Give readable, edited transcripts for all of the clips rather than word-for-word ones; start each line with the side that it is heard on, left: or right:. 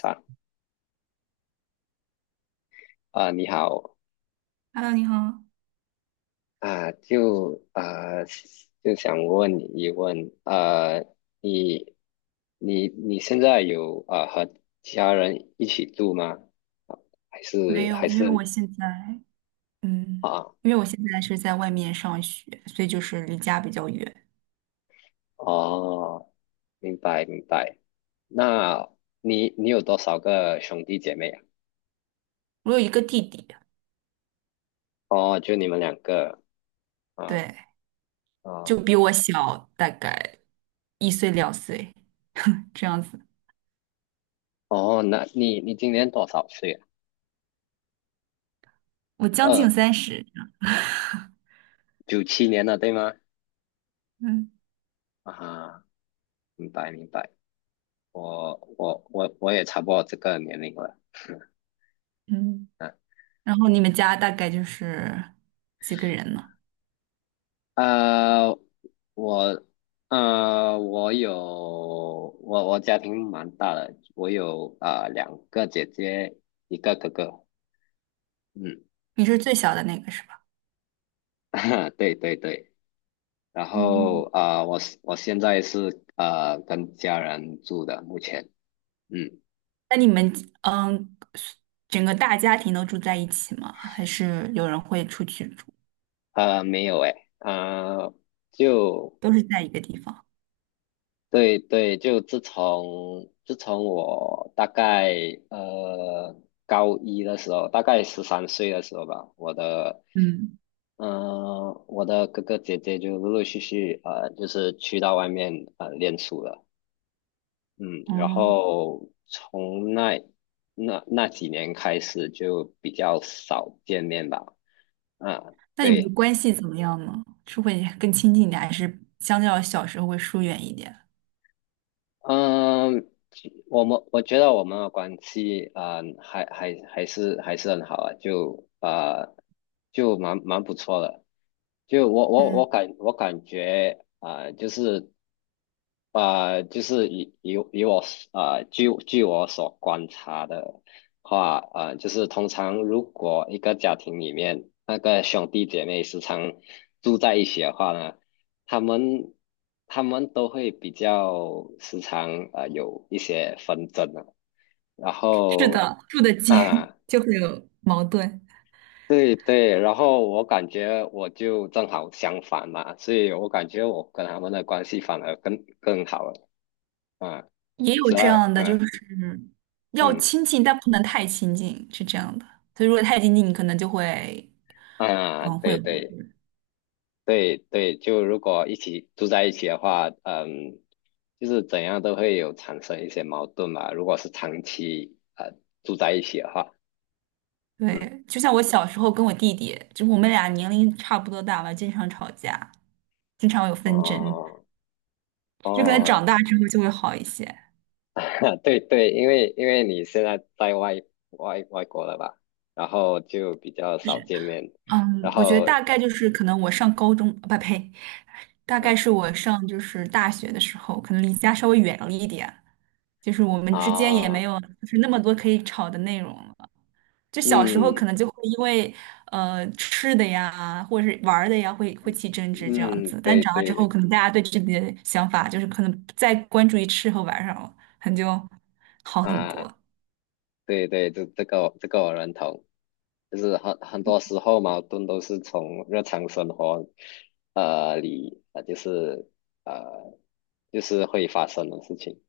left: 啊，你好
right: Hello，你好。
left: 啊，就想问你一问，你你现在有和家人一起住吗？啊还是
right: 没
left: 还
right: 有，因为
left: 是
right: 我现在，嗯，
left: 啊？
right: 是在外面上学，所以就是离家比较远。
left: 哦，明白明白。那你有多少个兄弟姐妹啊？
right: 我有一个弟弟，
left: 哦，就你们两个啊
right: 对，
left: 啊
right: 就比我小大概1岁2岁，这样子。
left: 哦，那你今年多少岁啊？
right: 我将
left: 二
right: 近30，
left: 97年了，对吗？
right: 嗯
left: 啊，明白明白。我也差不多这个年龄了，
right: 嗯。
left: 嗯，
right: 然后你们家大概就是几个人呢？
left: 呃，我呃我有我我家庭蛮大的，我有两个姐姐，一个哥哥，嗯，
right: 你是最小的那个是吧？
left: 对对对，然后
right: 嗯。
left: 我现在是跟家人住的，目前，嗯，
right: 那你们嗯，整个大家庭都住在一起吗？还是有人会出去住？
left: 没有诶，就。
right: 都是在一个地方？
left: 对对，就自从我大概呃高一的时候，大概13岁的时候吧，我的
right: 嗯。
left: 嗯我的哥哥姐姐就陆陆续续就是去到外面练书了，嗯，然
right: 哦，
left: 后从那几年开始就比较少见面吧，啊，
right: 那你们的
left: 对。
right: 关系怎么样呢？是会更亲近一点，还是相较小时候会疏远一点？
left: 嗯，其我们我觉得我们的关系啊，还是很好啊，就就蛮不错的。就我我我
right: 嗯，
left: 感我感觉就是以以以我据我所观察的话就是通常如果一个家庭里面那个兄弟姐妹时常住在一起的话呢。他们他们都会比较时常有一些纷争啊，然
right: 是
left: 后
right: 的，住得近
left: 啊
right: 就会有矛盾。
left: 对对，然后我感觉我就正好相反嘛，所以我感觉我跟他们的关系反而更好了啊，
right: 也有
left: 只要
right: 这样的，就
left: 嗯
right: 是要
left: 嗯
right: 亲近，但不能太亲近，是这样的。所以如果太亲近，你可能就会，
left: 啊
right: 会
left: 对
right: 有矛
left: 对
right: 盾。
left: 对对，就如果一起住在一起的话，嗯。就是怎样都会有产生一些矛盾嘛。如果是长期住在一起的话，嗯，
right: 对，就像我小时候跟我弟弟，就是我们俩年龄差不多大吧，经常吵架，经常有纷争，
left: 哦，
right: 就可能
left: 哦，
right: 长大之后就会好一些。
left: 对对，因为你现在在外外国了吧，然后就比较少见面，然
right: 嗯，我觉得
left: 后
right: 大概就是可能我上高中，不呸，大
left: 嗯
right: 概是我上就是大学的时候，可能离家稍微远了一点，就是我们之间也没
left: 啊，
right: 有就是那么多可以吵的内容了。就小时候可
left: 嗯
right: 能就会因为吃的呀，或者是玩儿的呀，会起争执这样
left: 嗯，
right: 子。但
left: 对
right: 长大之后，
left: 对
right: 可能大家对自己的想法就是可能不再关注于吃和玩儿上了，可能就好很
left: 啊，
right: 多。
left: 对对，这这个我这个我认同，就是很多时候矛盾都是从日常生活里，呃就是会发生的事情，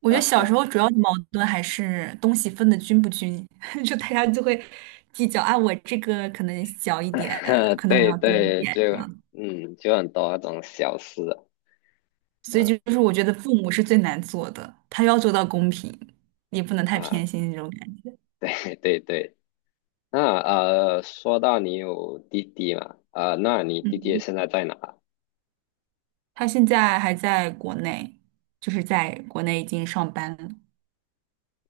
right: 我觉得
left: 然
right: 小时候
left: 后。
right: 主要的矛盾还是东西分的均不均，就大家就会计较啊，我这个可能小一点，可能我
left: 对
right: 要多一
left: 对，
right: 点
left: 就
right: 这样。
left: 嗯，就很多那种小事
right: 所以
left: 啊
right: 就是我觉得父母是最难做的，他要做到公平，也不能太
left: 啊，
right: 偏心那种感觉。
left: 对 对对。那说到你有弟弟嘛，那你弟弟
right: 嗯，
left: 现在在哪？
right: 他现在还在国内，就是在国内已经上班了。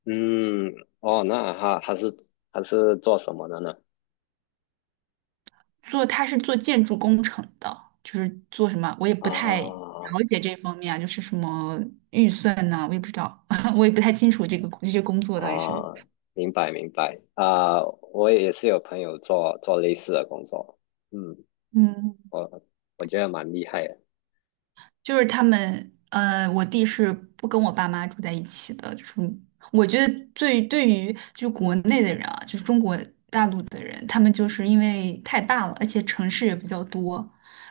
left: 嗯，哦，那他他是做什么的呢？
right: 做他是做建筑工程的，就是做什么，我也不太
left: 啊
right: 了解这方面啊，就是什么预算呐、我也不知道，我也不太清楚这个这些工作到底是，
left: 啊，明白明白啊，我也是有朋友做类似的工作，嗯，
right: 嗯，
left: 我我觉得蛮厉害的，
right: 就是他们，我弟是不跟我爸妈住在一起的，就是我觉得最对于就国内的人啊，就是中国大陆的人，他们就是因为太大了，而且城市也比较多，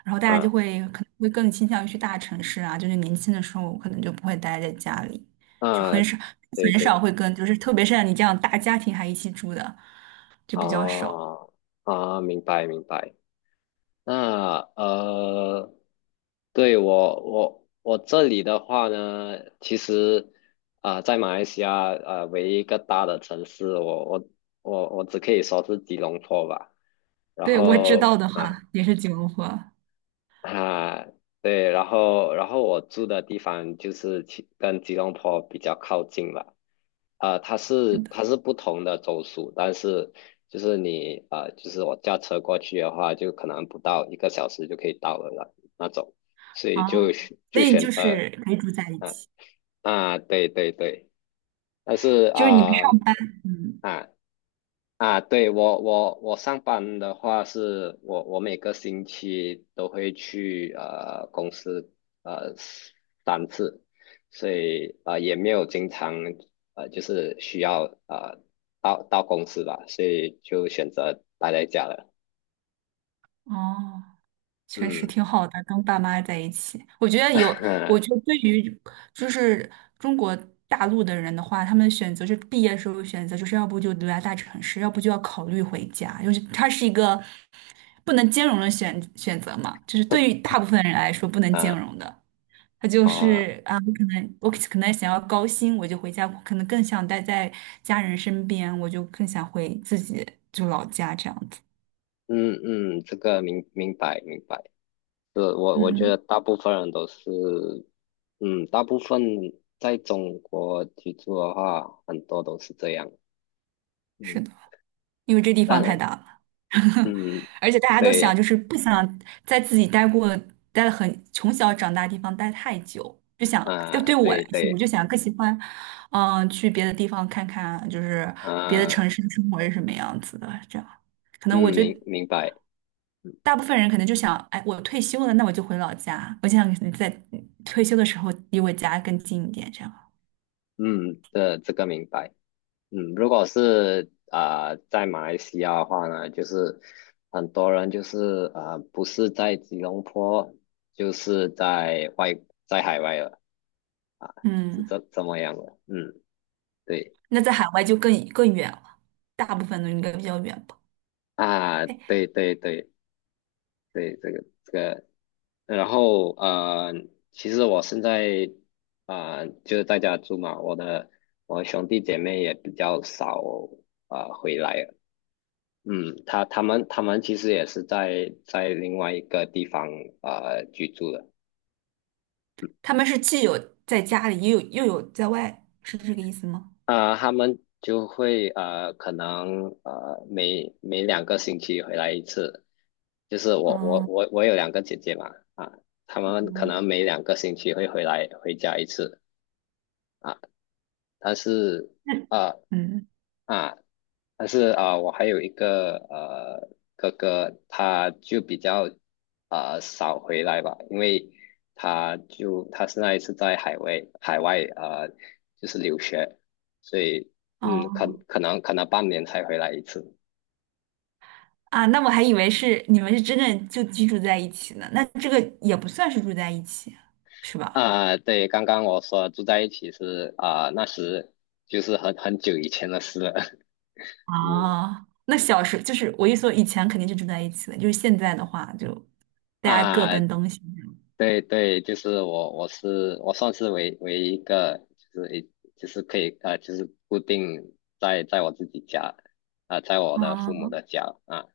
right: 然后大家
left: 嗯
right: 就会可能会更倾向于去大城市啊，就是年轻的时候可能就不会待在家里，就
left: 啊，
right: 很少
left: 对
right: 很少
left: 对。
right: 会跟，就是特别是像你这样大家庭还一起住的，就比较少。
left: 哦，啊，明白明白。那对我这里的话呢，其实在马来西亚唯一一个大的城市，我只可以说是吉隆坡吧。然
right: 对，我知道
left: 后，
right: 的话也是九龙坡，
left: 啊，对，然后我住的地方就是其跟吉隆坡比较靠近了，它是
right: 真的
left: 它是不同的州属，但是就是你就是我驾车过去的话，就可能不到一个小时就可以到了那种，所以就
right: 啊，
left: 选
right: 所
left: 就
right: 以就
left: 选呃，
right: 是可以住在一
left: 啊
right: 起。
left: 啊，对对对。但是
right: 就是你们
left: 啊
right: 上，嗯，
left: 啊啊，对我上班的话是，我每个星期都会去公司呃三次，所以也没有经常需要到公司吧，所以就选择待在家了。
right: 哦，确实
left: 嗯，
right: 挺好的，跟爸妈在一起。我觉得 有，我
left: 啊
right: 觉得对于就是中国大陆的人的话，他们选择是毕业时候选择，就是要不就留在大城市，要不就要考虑回家，就是它是一个不能兼容的选择嘛，就是对于大部分人来说不能兼
left: 啊
right: 容的。他就
left: 哦
right: 是啊，我可能想要高薪，我就回家，可能更想待在家人身边，我就更想回自己就老家这样子。
left: 嗯嗯，这个明白明白。是我觉得
right: 嗯。
left: 大部分人都是，嗯，大部分在中国居住的话，很多都是这样。嗯，
right: 是的，因为这地方
left: 但
right: 太大了，
left: 嗯，
right: 而且大家都想
left: 对，
right: 就是不想在自己待了很从小长大的地方待太久，就想就
left: 啊、
right: 对我来
left: 对
right: 说，我
left: 对，
right: 就想更喜欢，嗯、去别的地方看看，就是别的
left: 啊、
right: 城市的生活是什么样子的。这样，可能我
left: 嗯，
right: 觉
left: 明
right: 得
left: 明白，嗯，
right: 大部分人可能就想，哎，我退休了，那我就回老家，我就想在退休的时候离我家更近一点，这样。
left: 嗯这个明白。嗯，如果是在马来西亚的话呢，就是很多人就是不是在吉隆坡，就是在外在海外了啊，是
right: 嗯，
left: 这么样的。嗯，对。
right: 那在海外就更更远了，大部分都应该比较远吧。
left: 啊，
right: 哎。
left: 对对对对，这个这个，然后其实我现在就是在家住嘛，我兄弟姐妹也比较少回来了嗯，他们其实也是在另外一个地方居住的。
right: 他们是既有在家里，也有又有在外，是这个意思吗？
left: 啊，他们就会可能每两个星期回来一次。就是我我
right: 嗯
left: 我我有两个姐姐嘛，啊，他们可能
right: 嗯，
left: 每两个星期会回来回家一次啊。但是
right: 那
left: 啊。
right: 嗯
left: 啊，但是啊，我还有一个哥哥，他就比较啊少回来吧，因为他现在是那一次在海外就是留学，所以嗯
right: 哦
left: 可能半年才回来一次。
right: 啊，那我还以为是你们是真正就居住在一起呢，那这个也不算是住在一起，是吧？
left: 啊，对，刚刚我说住在一起是啊，那时就是很久以前的事了。嗯
right: 啊，那小时就是我一说以前肯定是住在一起的，就是现在的话就大家各
left: 啊，
right: 奔东西。
left: 对对，就是我，我算是唯一一个，就是一就是可以就是固定在我自己家，在我的父母
right: 啊，
left: 的家啊，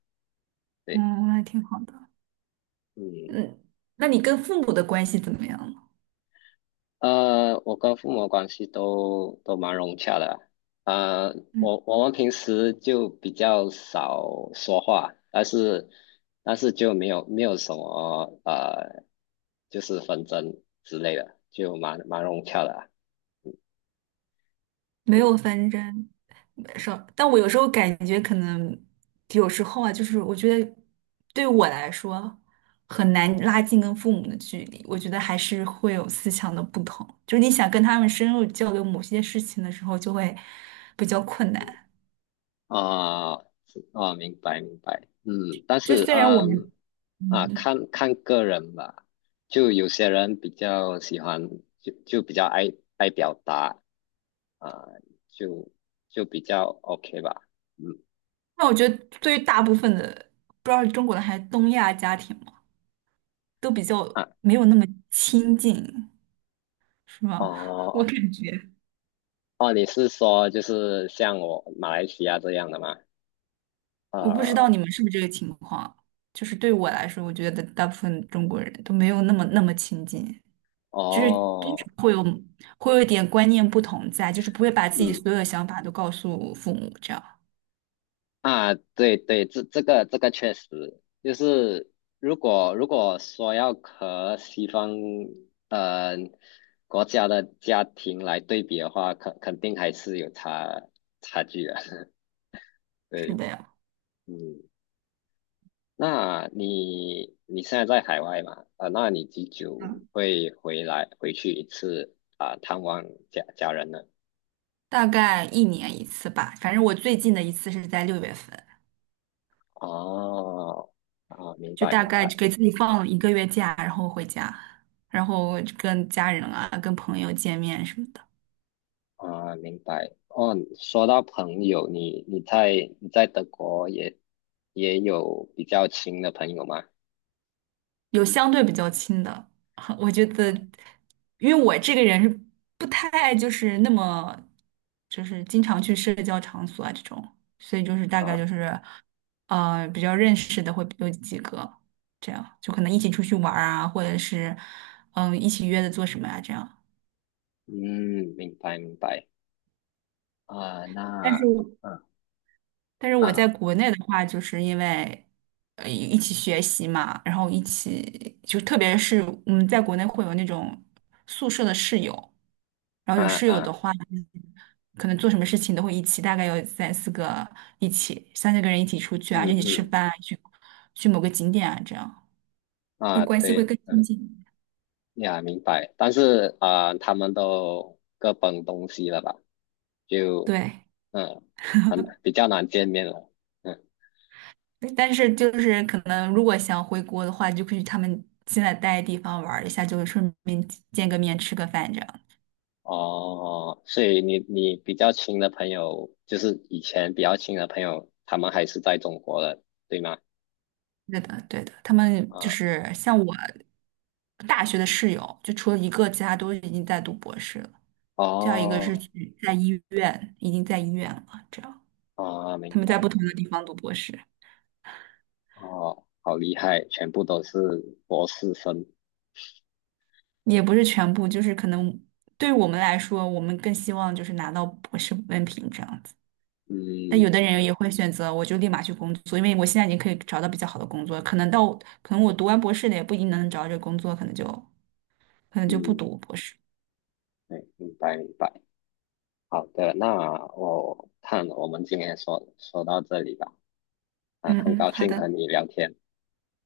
left: 对，
right: 嗯，那挺好的。
left: 嗯，
right: 嗯，那你跟父母的关系怎么样了？
left: 我跟父母的关系都蛮融洽的，啊、
right: 嗯，
left: 我们平时就比较少说话，但是就没有什么就是纷争之类的，就蛮融洽的啊
right: 没
left: 对，
right: 有纷争。是，但我有时候感觉可能有时候啊，就是我觉得对我来说很难拉近跟父母的距离，我觉得还是会有思想的不同，就是你想跟他们深入交流某些事情的时候，就会比较困难。
left: 啊，是啊，明白明白，嗯，但
right: 就
left: 是
right: 虽然我
left: 嗯
right: 们，
left: 啊，
right: 嗯，
left: 看看个人吧，就有些人比较喜欢，就比较爱表达啊，就就比较 OK 吧，嗯
right: 那我觉得对于大部分的，不知道是中国的还是东亚家庭嘛，都比较
left: 啊
right: 没有那么亲近，是吗？我
left: 哦
right: 感觉。
left: 哦，你是说就是像我马来西亚这样的吗？
right: 我不知
left: 啊
right: 道你们是不是这个情况，就是对我来说，我觉得大部分中国人都没有那么那么亲近，就是多
left: 哦，
right: 少会有一点观念不同在，就是不会把自己
left: 嗯。
right: 所有的想法都告诉父母，这样。
left: 啊，对对，这个这个确实就是如果说要和西方呃国家的家庭来对比的话，肯定还是有差距的。
right: 是
left: 对，
right: 的呀，
left: 嗯，那你你现在在海外嘛？那你几久
right: 嗯，
left: 会回来回去一次啊、探望家人呢？
right: 大概1年1次吧，反正我最近的一次是在6月份，
left: 哦，啊，明
right: 就
left: 白
right: 大
left: 明
right: 概
left: 白。
right: 给自己放了1个月假，然后回家，然后跟家人啊、跟朋友见面什么的。
left: 啊，明白。哦，说到朋友，你在德国也有比较亲的朋友吗？
right: 有相对比较亲的，我觉得，因为我这个人是不太就是那么，就是经常去社交场所啊这种，所以就是大概
left: 啊，
right: 就是，比较认识的会有几个，这样就可能一起出去玩儿啊，或者是，嗯、一起约着做什么呀、这样。
left: 嗯，明白明白。啊，
right: 但
left: 那
right: 是
left: 啊
right: 但是我在
left: 啊
right: 国内的话，就是因为一起学习嘛，然后一起就特别是在国内会有那种宿舍的室友，然后有
left: 啊
right: 室友
left: 啊，
right: 的话，可能做什么事情都会一起，大概有三四个一起，三四个人一起出去啊，
left: 嗯
right: 一起吃
left: 嗯
right: 饭啊，去去某个景点啊，这样就
left: 啊，
right: 关系会
left: 对，
right: 更亲
left: 嗯
right: 近。
left: 呀，明白。但是啊，他们都各奔东西了吧？就
right: 对，
left: 嗯，很比较难见面了。嗯。
right: 但是就是可能如果想回国的话，就可以去他们现在待的地方玩儿一下，就是顺便见个面，吃个饭这样。
left: 哦，所以你比较亲的朋友，就是以前比较亲的朋友，他们还是在中国的，对吗？
right: 对的，对的，他们就
left: 啊，
right: 是像我大学的室友，就除了一个，其他都已经在读博士了。这样一个是
left: 哦，
right: 去在医院，已经在医院了。这样，
left: 啊，明
right: 他们在
left: 白，
right: 不同的地方读博士，
left: 哦，好厉害，全部都是博士生，
right: 也不是全部，就是可能对于我们来说，我们更希望就是拿到博士文凭这样子。但有
left: 嗯
right: 的人也会选择，我就立马去工作，因为我现在已经可以找到比较好的工作。可能到，可能我读完博士的也不一定能找到这个工作，可能就不
left: 嗯，
right: 读博士。
left: 对，明白明白，好的，那我看我们今天说到这里吧，啊，
right: 嗯
left: 很
right: 嗯，
left: 高
right: 好
left: 兴
right: 的，
left: 和你聊天，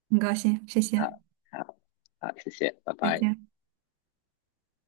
right: 很高兴，谢
left: 啊，
right: 谢，
left: 好，啊，谢谢，拜
right: 再
left: 拜。
right: 见。